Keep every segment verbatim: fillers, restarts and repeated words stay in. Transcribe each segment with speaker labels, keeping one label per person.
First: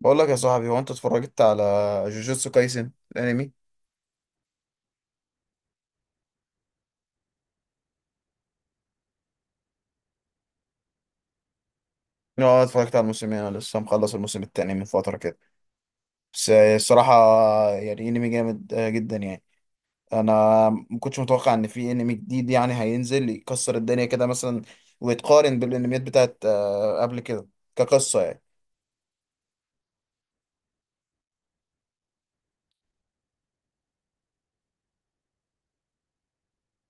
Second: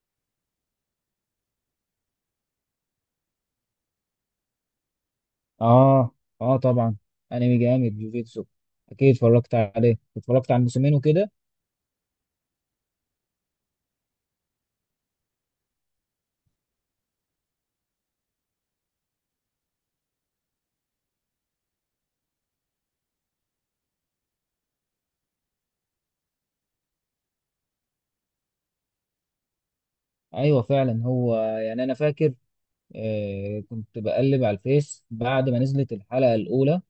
Speaker 1: بقول لك يا صاحبي، هو انت اتفرجت على جوجوتسو كايسن الانمي؟
Speaker 2: اه اه طبعا. انمي جامد جوجيتسو، اكيد اتفرجت عليه، اتفرجت على الموسمين وكده.
Speaker 1: اه اتفرجت على الموسمين، انا لسه مخلص الموسم التاني من فتره كده. بس الصراحه يعني انمي جامد آه، جدا يعني. انا ما كنتش متوقع ان في انمي جديد يعني هينزل يكسر الدنيا كده مثلا، ويتقارن بالانميات بتاعت آه، قبل كده كقصه يعني.
Speaker 2: ايوه فعلا، هو يعني انا فاكر، آه كنت بقلب على الفيس بعد ما نزلت الحلقه الاولى،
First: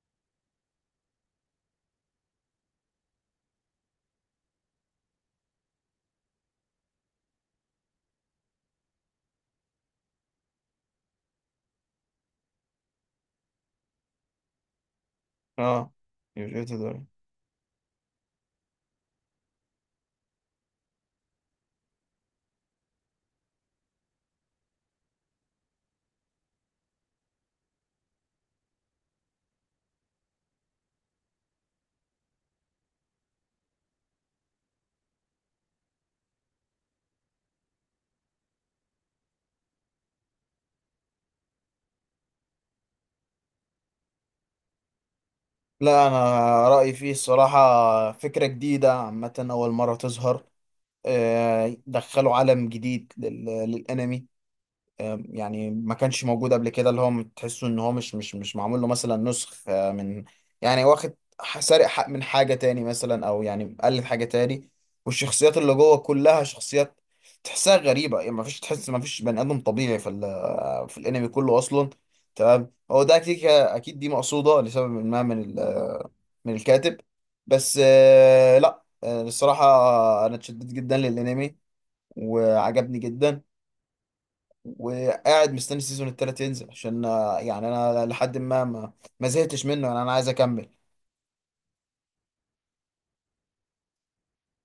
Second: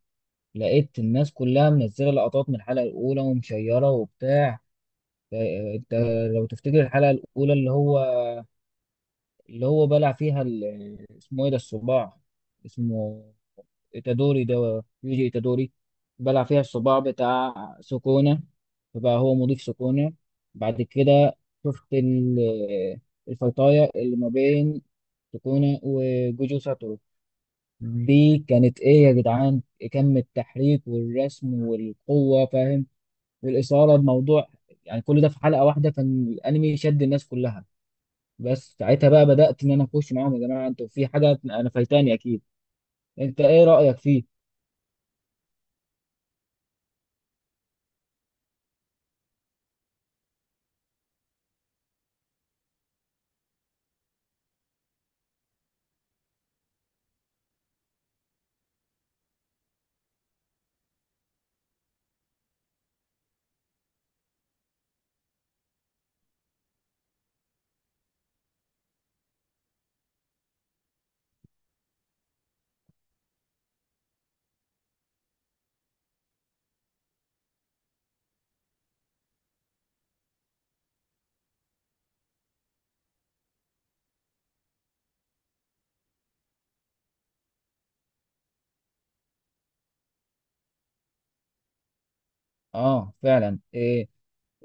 Speaker 2: لقيت الناس كلها منزله لقطات من الحلقه الاولى ومشيره وبتاع. ف- انت لو تفتكر الحلقه الاولى، اللي هو اللي هو بلع فيها ال- اسمه ايه ده، الصباع، اسمه إيتادوري ده، يوجي إيتادوري.
Speaker 1: اه
Speaker 2: بلع فيها
Speaker 1: جوجوتسو ده،
Speaker 2: الصباع بتاع سكونة، فبقى هو مضيف سكونة. بعد كده شفت ال- الفيطاية اللي ما بين سكونة وجوجو ساتورو دي، كانت إيه يا جدعان؟ كم التحريك والرسم والقوة، فاهم، والإثارة الموضوع، يعني كل ده في حلقة واحدة. كان الأنمي شد الناس كلها، بس ساعتها بقى بدأت إن أنا أخش معاهم، يا جماعة أنتوا في حاجة أنا فايتاني أكيد. أنت إيه رأيك فيه؟
Speaker 1: لا انا رايي فيه الصراحه فكره جديده عامه، اول مره تظهر. آه، دخلوا عالم جديد لل- للانمي. آه، يعني ما كانش موجود قبل كده، اللي هو تحسه ان هو مش مش مش معمول له مثلا نسخ، آه، من يعني واخد، ح- سارق حق من حاجة تاني مثلا، او يعني مقلد حاجة تاني. والشخصيات اللي جوه كلها شخصيات تحسها غريبة، يعني ما فيش، تحس ما فيش بني ادم طبيعي في ال- في الانمي كله اصلا. تمام، هو ده اكيد اكيد دي مقصودة لسبب ما من ال- من الكاتب. بس آه، لا آه، الصراحة انا اتشددت جدا للانمي، وعجبني جدا، وقاعد مستني السيزون التالت ينزل عشان، آه، يعني انا لحد ما ما, ما زهقتش منه، يعني انا عايز اكمل.
Speaker 2: اه فعلا. إيه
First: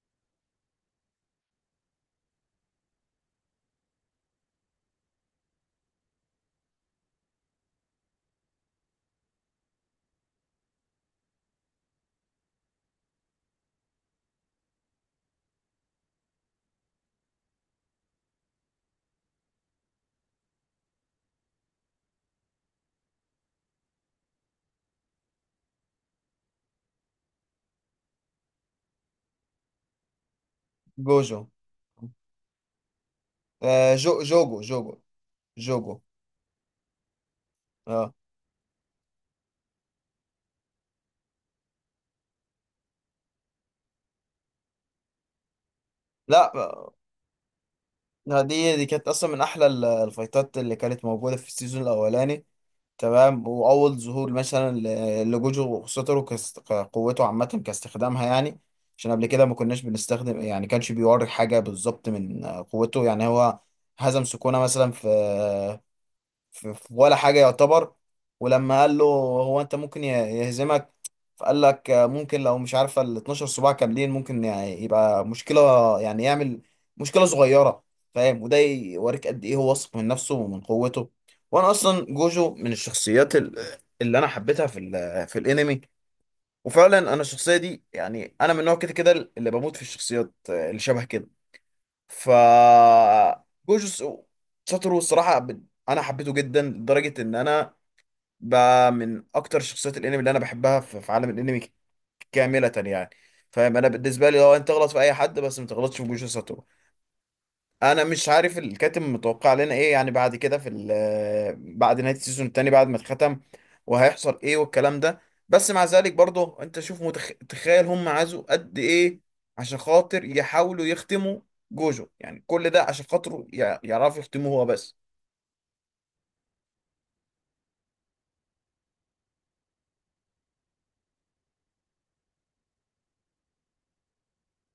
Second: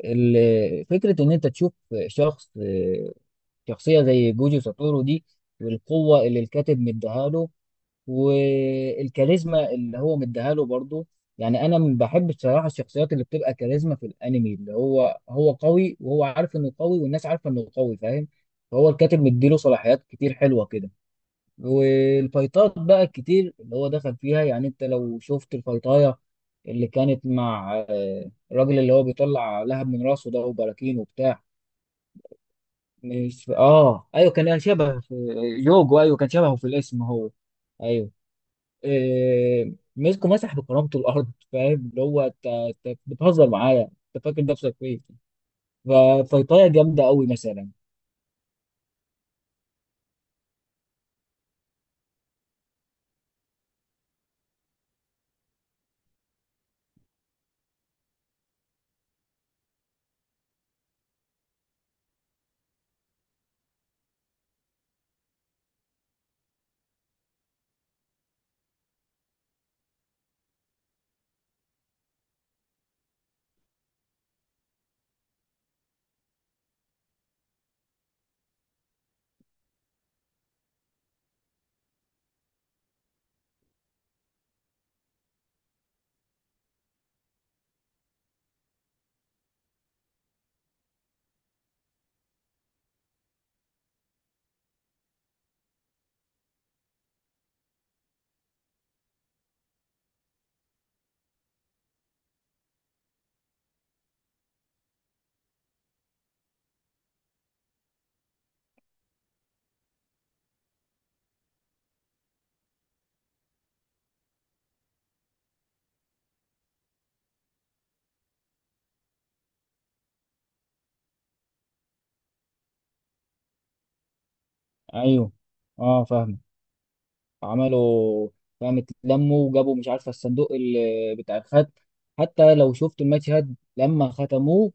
Speaker 2: ال- فكرة إن أنت تشوف شخص، شخصية زي جوجو ساتورو دي، والقوة اللي الكاتب مديها له، والكاريزما اللي هو مديها له برضه. يعني أنا م- بحب بصراحة الشخصيات اللي بتبقى كاريزما في الأنمي، اللي هو هو قوي، وهو عارف إنه قوي، والناس عارفة إنه قوي، فاهم. فهو الكاتب مديله صلاحيات كتير حلوة كده. والفايتات بقى الكتير اللي هو دخل فيها، يعني انت لو شفت الفايتاية اللي كانت مع، آه، الراجل اللي هو بيطلع لهب من راسه ده وبراكين
Speaker 1: جوجو،
Speaker 2: وبتاع. مش،
Speaker 1: آه،
Speaker 2: اه
Speaker 1: جو
Speaker 2: ايوه، كان
Speaker 1: جوجو جوجو
Speaker 2: شبه في، يوجو،
Speaker 1: جوجو.
Speaker 2: ايوه كان شبهه في الاسم هو، ايوه.
Speaker 1: اه
Speaker 2: آه، مسكه، مسح بكرامته الارض، فاهم، اللي هو، انت انت بتهزر معايا؟ انت فاكر نفسك فين؟
Speaker 1: لا
Speaker 2: ففيطايه
Speaker 1: آه،
Speaker 2: جامده قوي مثلا.
Speaker 1: دي دي كانت اصلا من احلى ال- الفايتات اللي كانت موجوده في السيزون الاولاني. تمام، واول ظهور مثلا ل- لجوجو وخسوترو كاست- كقوته عامه كاستخدامها يعني. عشان قبل كده ما كناش بنستخدم، يعني كانش بيوري حاجه بالظبط من آه، قوته يعني. هو هزم سكونة مثلا في، في في ولا حاجة يعتبر. ولما قال له هو انت ممكن يه- يهزمك، فقال لك آه، ممكن لو مش عارفة ال اتناشر صباع كاملين ممكن يعني يبقى مشكلة، يعني يعمل مشكلة صغيرة. فاهم؟ وده يوريك قد ايه هو واثق من نفسه ومن قوته. وانا اصلا جوجو من الشخصيات ال- اللي انا حبيتها في ال في الانمي. وفعلا انا الشخصية دي، يعني انا من نوع كده كده اللي بموت في الشخصيات آه، اللي شبه كده. ف، جوجوتسو ساتورو الصراحة، ب- أنا حبيته جدا لدرجة إن أنا بقى من أكتر شخصيات الأنمي اللي أنا بحبها في في عالم الأنمي كاملة يعني. فاهم أنا بالنسبة لي لو أنت تغلط في أي حد، بس ما تغلطش في جوجوتسو ساتورو. انا مش عارف الكاتب متوقع لنا ايه يعني بعد كده في ال- بعد نهايه السيزون التاني بعد ما اتختم، وهيحصل ايه والكلام ده. بس مع ذلك برضه انت شوف متخ... تخيل هم عازوا قد ايه عشان خاطر يحاولوا يختموا جوجو، يعني كل ده عشان خاطره ي... يعرفوا يختموه هو بس.
Speaker 2: ايوه، اه فاهم. عملوا، فاهم، اتلموا وجابوا مش عارفه الصندوق اللي بتاع الخد، حتى لو شفت الماتش هاد لما ختموه.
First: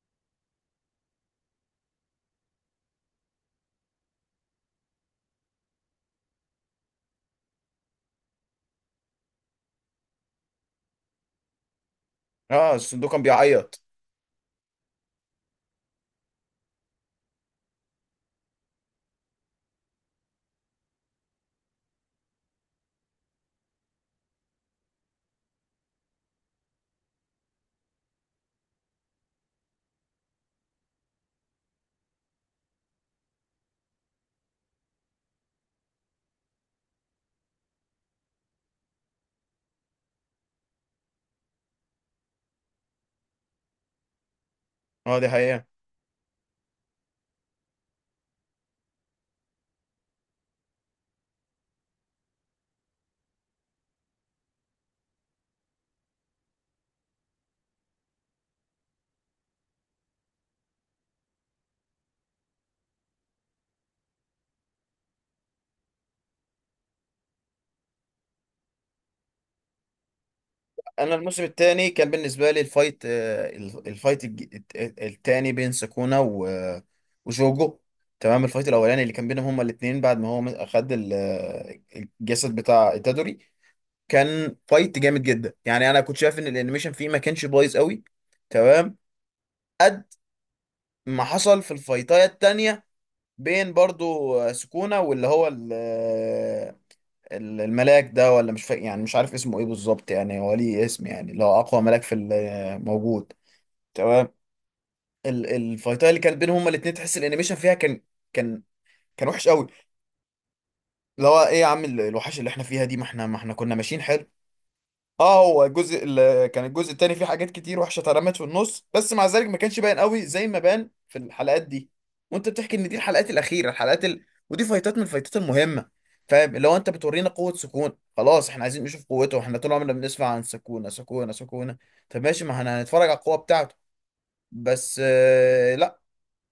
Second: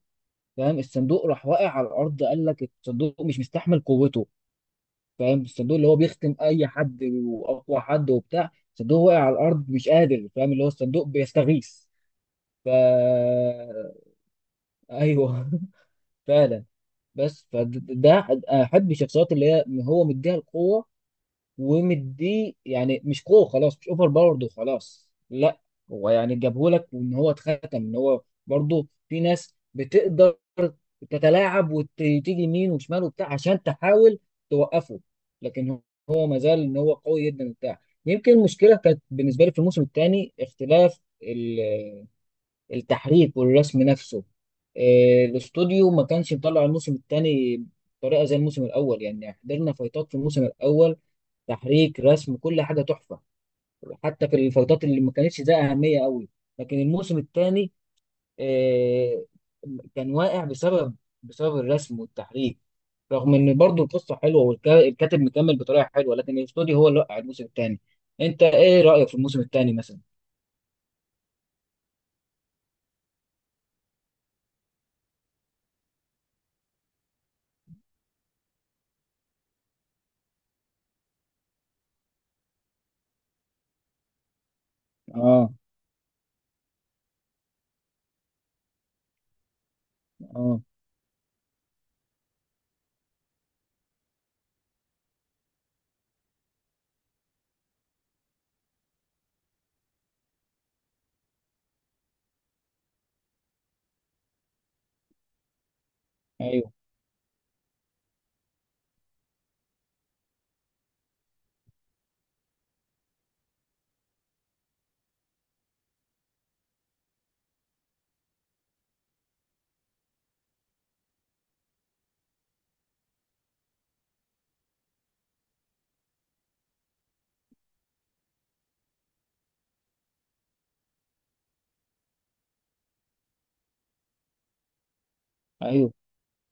Speaker 2: فاهم، الصندوق راح واقع على الارض، قال لك الصندوق مش مستحمل قوته. فاهم، الصندوق اللي هو بيختم اي حد واقوى حد وبتاع، الصندوق واقع على الارض مش قادر، فاهم اللي هو الصندوق بيستغيث. ف
Speaker 1: اه الصندوق كان بيعيط.
Speaker 2: ايوه فعلا. بس فده احب الشخصيات اللي هي هو مديها القوه ومديه، يعني مش قوه خلاص مش اوفر باورد وخلاص، لا. هو يعني جابهولك، وان هو اتختم ان هو برضه في ناس بتقدر تتلاعب وتيجي يمين وشمال وبتاع عشان تحاول توقفه، لكن هو ما زال ان هو قوي جدا وبتاع. يمكن المشكله كانت بالنسبه لي في الموسم الثاني، اختلاف ال- التحريك والرسم نفسه.
Speaker 1: اه
Speaker 2: آه،
Speaker 1: دي حقيقة.
Speaker 2: الاستوديو ما كانش مطلع الموسم الثاني بطريقه زي الموسم الاول، يعني حضرنا فايتات في الموسم الاول، تحريك، رسم، كل حاجه تحفه، حتى في الفترات اللي ما كانتش ده اهميه قوي. لكن الموسم الثاني آه، كان واقع بسبب، بسبب الرسم والتحريك، رغم ان برضو القصه حلوه والكاتب مكمل بطريقه حلوه، لكن الاستوديو هو اللي وقع الموسم الثاني. انت ايه رايك في الموسم الثاني مثلا؟
Speaker 1: انا الموسم الثاني كان بالنسبه لي الفايت، آه، الفايت الثاني بين سكونا و- وجوجو. تمام، الفايت الاولاني اللي كان بينهم هما الاثنين بعد ما هو اخد ال- آه، الجسد بتاع itadori كان فايت جامد
Speaker 2: اه،
Speaker 1: جدا، يعني انا كنت شايف ان الانيميشن فيه ما كانش بايظ قوي. تمام، قد
Speaker 2: اه،
Speaker 1: ما حصل في الفايتايه التانية بين برضو آه، سكونا واللي هو ال- آه، ال- الملاك ده، ولا مش فاكر يعني، مش عارف اسمه ايه بالظبط يعني، هو ليه اسم يعني اللي هو اقوى ملاك في ال- آه، موجود. تمام، ال- الفايتات اللي كانت بينهم هما
Speaker 2: ايوه،
Speaker 1: الاتنين تحس الانيميشن فيها كان كان كان وحش قوي. اللي هو ايه يا عم ال- الوحش اللي احنا فيها دي، ما احنا ما احنا كنا ماشيين حلو. اه، هو الجزء ال- كان الجزء التاني فيه حاجات كتير وحشه اترمت في النص، بس مع ذلك ما كانش باين قوي زي ما بان في الحلقات دي. وانت بتحكي ان دي الحلقات الاخيره، الحلقات ال... ودي فايتات من الفايتات المهمه. فاهم؟ لو انت بتورينا قوه سكون، خلاص احنا عايزين نشوف قوته، احنا طول عمرنا بنسمع عن سكونة سكونة سكونة. طب ماشي، ما احنا هنتفرج على القوه بتاعته. بس آه،
Speaker 2: ايوه.
Speaker 1: لا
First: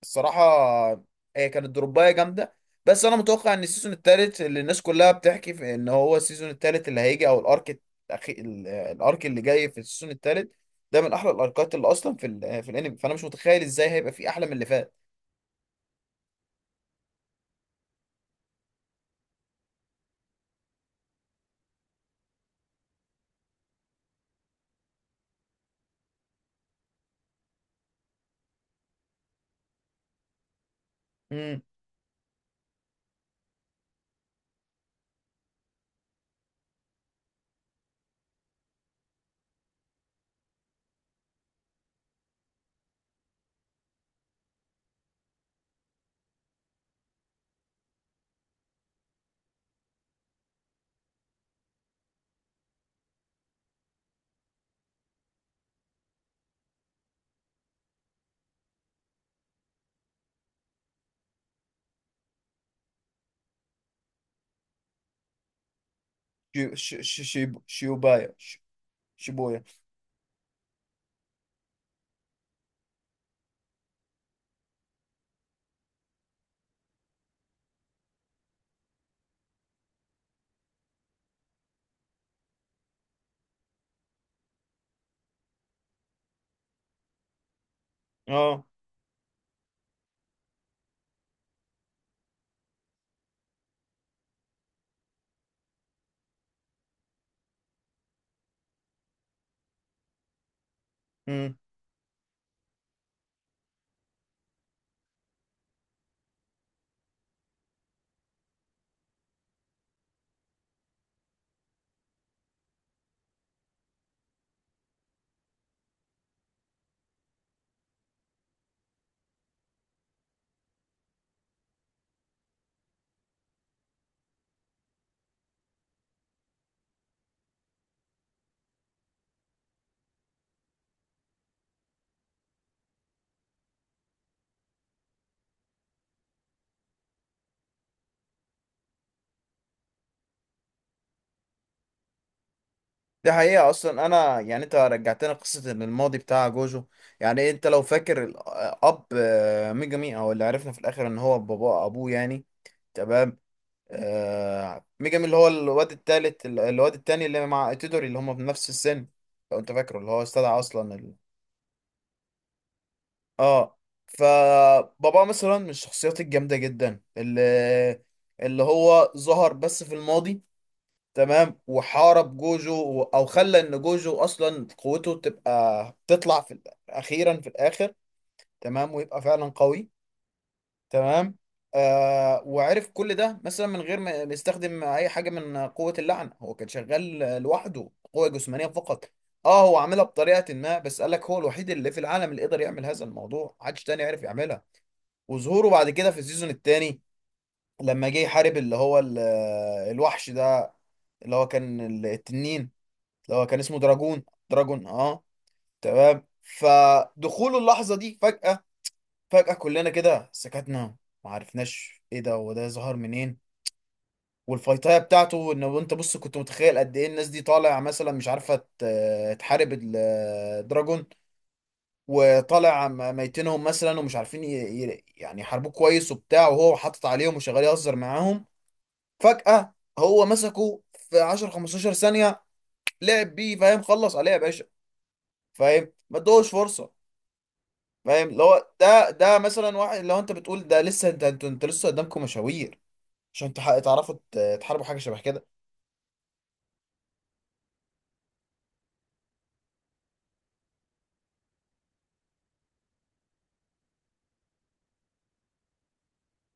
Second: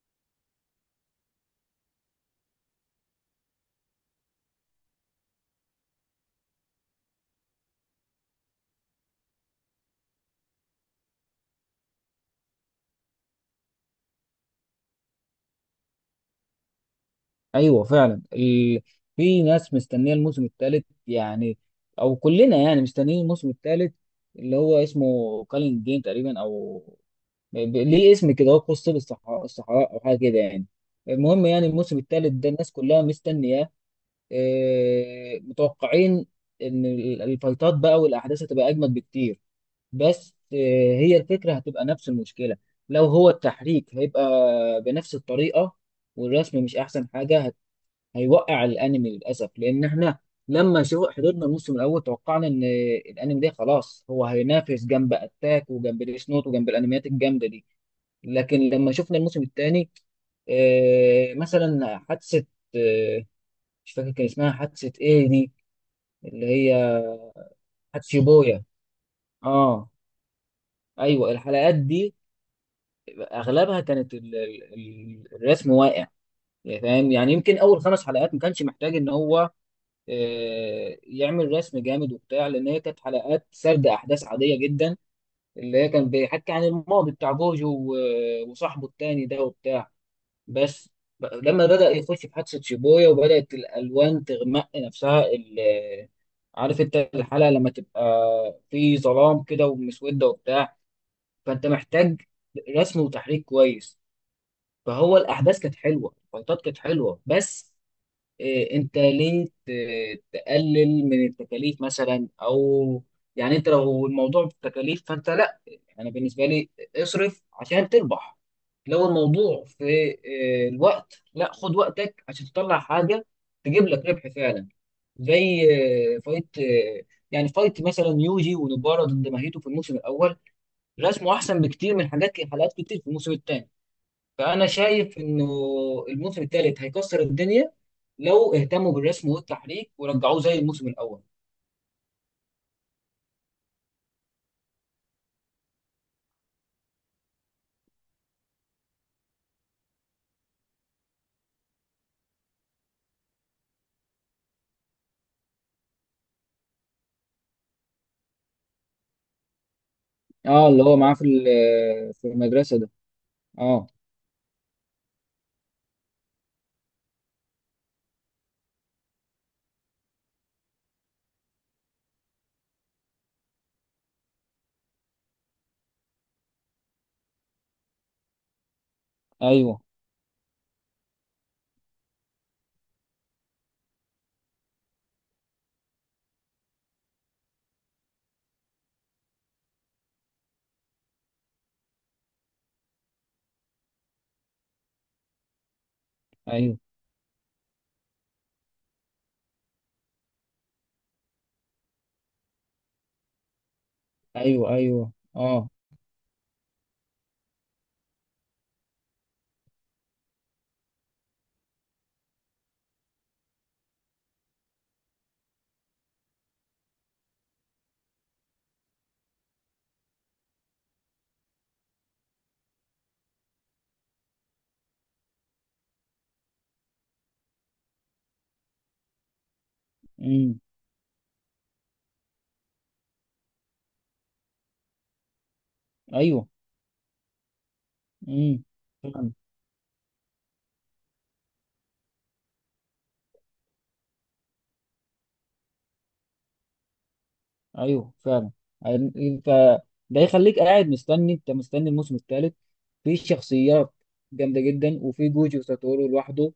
Speaker 1: الصراحة هي كانت دروباية جامدة. بس أنا متوقع إن السيزون التالت اللي الناس كلها بتحكي في إن هو السيزون التالت اللي هيجي، أو الأرك الأخي... ال- الأرك اللي جاي في السيزون التالت ده من أحلى الأركات اللي أصلا في ال... في الأنمي، فأنا مش متخيل إزاي هيبقى فيه أحلى من اللي فات.
Speaker 2: ايوه فعلا ال... في ناس مستنيه الموسم الثالث، يعني، او كلنا يعني مستنيين الموسم الثالث، اللي هو اسمه كالين جين تقريبا، او ب- ليه اسم كده، هو قصة الصحراء، الصحراء او حاجه كده يعني. المهم
Speaker 1: امم
Speaker 2: يعني الموسم الثالث ده الناس كلها مستنياه. آه، متوقعين ان ال- الفايتات بقى والاحداث هتبقى اجمد بكتير. بس، آه، هي الفكره هتبقى نفس المشكله، لو هو التحريك هيبقى بنفس الطريقه، والرسم مش احسن حاجه، هت- هيوقع الانمي للاسف. لان احنا لما شو حضرنا الموسم الاول توقعنا ان الانمي ده خلاص هو هينافس جنب اتاك، وجنب ديس نوت، وجنب الانميات الجامده دي. لكن لما شفنا الموسم الثاني، آه، مثلا حادثة، آه، مش فاكر كان اسمها حادثة ايه دي، اللي هي
Speaker 1: شي... شي... شي... شي-
Speaker 2: حادثة
Speaker 1: شيوبايا ش...
Speaker 2: بويا،
Speaker 1: شيبويا
Speaker 2: اه ايوه. الحلقات دي اغلبها كانت ال- ال- ال- الرسم واقع. يعني فاهم، يعني يمكن اول خمس حلقات ما كانش محتاج ان هو آه، يعمل رسم جامد وبتاع، لان هي كانت حلقات سرد احداث عاديه جدا، اللي هي كان بيحكي عن الماضي بتاع جوجو و-
Speaker 1: اه.
Speaker 2: وصاحبه التاني ده وبتاع. بس، ب- لما بدأ يخش في حادثة شيبويا وبدأت الألوان تغمق نفسها ال- عارف انت الحلقة لما تبقى في ظلام كده ومسودة وبتاع،
Speaker 1: امم
Speaker 2: فانت محتاج رسم وتحريك كويس. فهو الأحداث كانت حلوة، الفايتات كانت حلوة، بس إيه، انت ليه ت- تقلل من التكاليف مثلا، او يعني انت لو الموضوع بالتكاليف فانت لا، انا بالنسبه لي اصرف عشان تربح. لو الموضوع في إيه، الوقت، لا خد وقتك عشان تطلع حاجه تجيب لك ربح فعلا. زي إيه، فايت إيه، يعني فايت مثلا يوجي ونبارة ضد ماهيتو في الموسم الاول، رسمه احسن بكتير من حاجات حلقات كتير في الموسم الثاني. فأنا شايف إنه الموسم الثالث هيكسر الدنيا لو اهتموا بالرسم والتحريك ورجعوه زي الموسم الأول.
Speaker 1: دي حقيقة. أصلا أنا يعني أنت رجعتنا قصة إن الماضي بتاع جوجو، يعني أنت لو فاكر الأب آه، ميجامي، أو اللي عرفنا في الآخر إن هو بابا أبوه يعني. تمام، آه، ميجامي اللي هو الواد التالت الواد التاني اللي مع إتيدوري اللي هما في نفس السن. لو أنت فاكره اللي هو استدعى
Speaker 2: اه، اللي
Speaker 1: أصلا
Speaker 2: هو معاه
Speaker 1: ال...
Speaker 2: في ال- في المدرسة ده.
Speaker 1: آه.
Speaker 2: اه،
Speaker 1: فبابا مثلا من الشخصيات الجامدة جدا اللي، اللي هو ظهر بس في الماضي. تمام، وحارب جوجو و- او خلى ان جوجو اصلا قوته تبقى تطلع في ال- اخيرا في الاخر. تمام، ويبقى فعلا
Speaker 2: ايوه،
Speaker 1: قوي. تمام، آه وعرف كل ده مثلا من غير ما ما يستخدم اي حاجه من قوه اللعنه، هو كان شغال لوحده قوه جسمانيه فقط. اه هو عاملها بطريقه ما، بس قال لك هو الوحيد اللي في العالم اللي قدر يعمل هذا الموضوع، محدش تاني عرف يعملها. وظهوره بعد كده في السيزون
Speaker 2: ايوه،
Speaker 1: التاني لما جه يحارب اللي هو ال- الوحش ده اللي هو كان التنين، اللي هو كان اسمه دراجون.
Speaker 2: ايوه،
Speaker 1: دراجون
Speaker 2: ايوه،
Speaker 1: اه.
Speaker 2: اه،
Speaker 1: تمام، فدخول اللحظة دي فجأة، فجأة كلنا كده سكتنا، ما عرفناش ايه ده، هو ده ظهر منين. والفايتاية بتاعته ان انت بص كنت متخيل قد ايه الناس دي طالع مثلا مش عارفة ت- تحارب الدراجون، وطالع م- ميتينهم مثلا ومش عارفين ي- ي- يعني يحاربوه كويس وبتاع، وهو حاطط عليهم وشغال يهزر معاهم. فجأة هو
Speaker 2: امم،
Speaker 1: مسكه في عشرة خمستاشر ثانية، لعب بيه. فاهم؟ خلص عليه يا باشا. فاهم؟ ما
Speaker 2: ايوه،
Speaker 1: ادوش فرصة. فاهم؟ اللي
Speaker 2: امم،
Speaker 1: هو ده
Speaker 2: فعلا،
Speaker 1: ده مثلا واحد لو انت بتقول ده، لسه انت انت, انت لسه قدامكم مشاوير عشان تح- تعرفوا ت- تحاربوا حاجه شبه كده.
Speaker 2: ايوه فعلا. هن- انت ده يخليك قاعد مستني، انت مستني الموسم الثالث. في شخصيات جامدة جدا، وفي جوجي وساتورو لوحده،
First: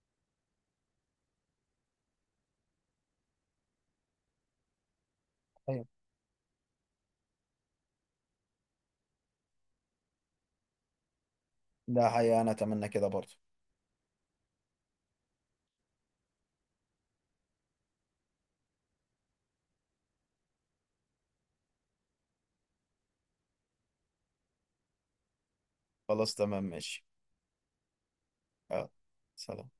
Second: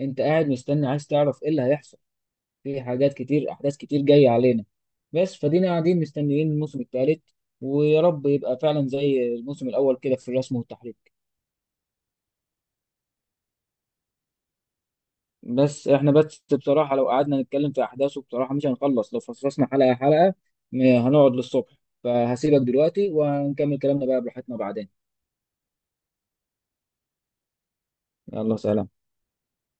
Speaker 2: انت قاعد مستني عايز تعرف ايه اللي هيحصل. في حاجات كتير، احداث كتير جايه علينا، بس فدينا
Speaker 1: ايوه
Speaker 2: قاعدين مستنيين الموسم الثالث، ويا رب يبقى فعلا زي الموسم الاول كده في الرسم والتحريك.
Speaker 1: ده حقيقة، انا اتمنى كده برضه.
Speaker 2: بس احنا بس بصراحه لو قعدنا نتكلم في احداثه بصراحه مش هنخلص، لو فصصنا حلقه حلقه م- هنقعد للصبح. فهسيبك دلوقتي وهنكمل كلامنا بقى براحتنا بعدين.
Speaker 1: خلاص تمام ماشي.
Speaker 2: يلا
Speaker 1: اه
Speaker 2: سلام.
Speaker 1: سلام.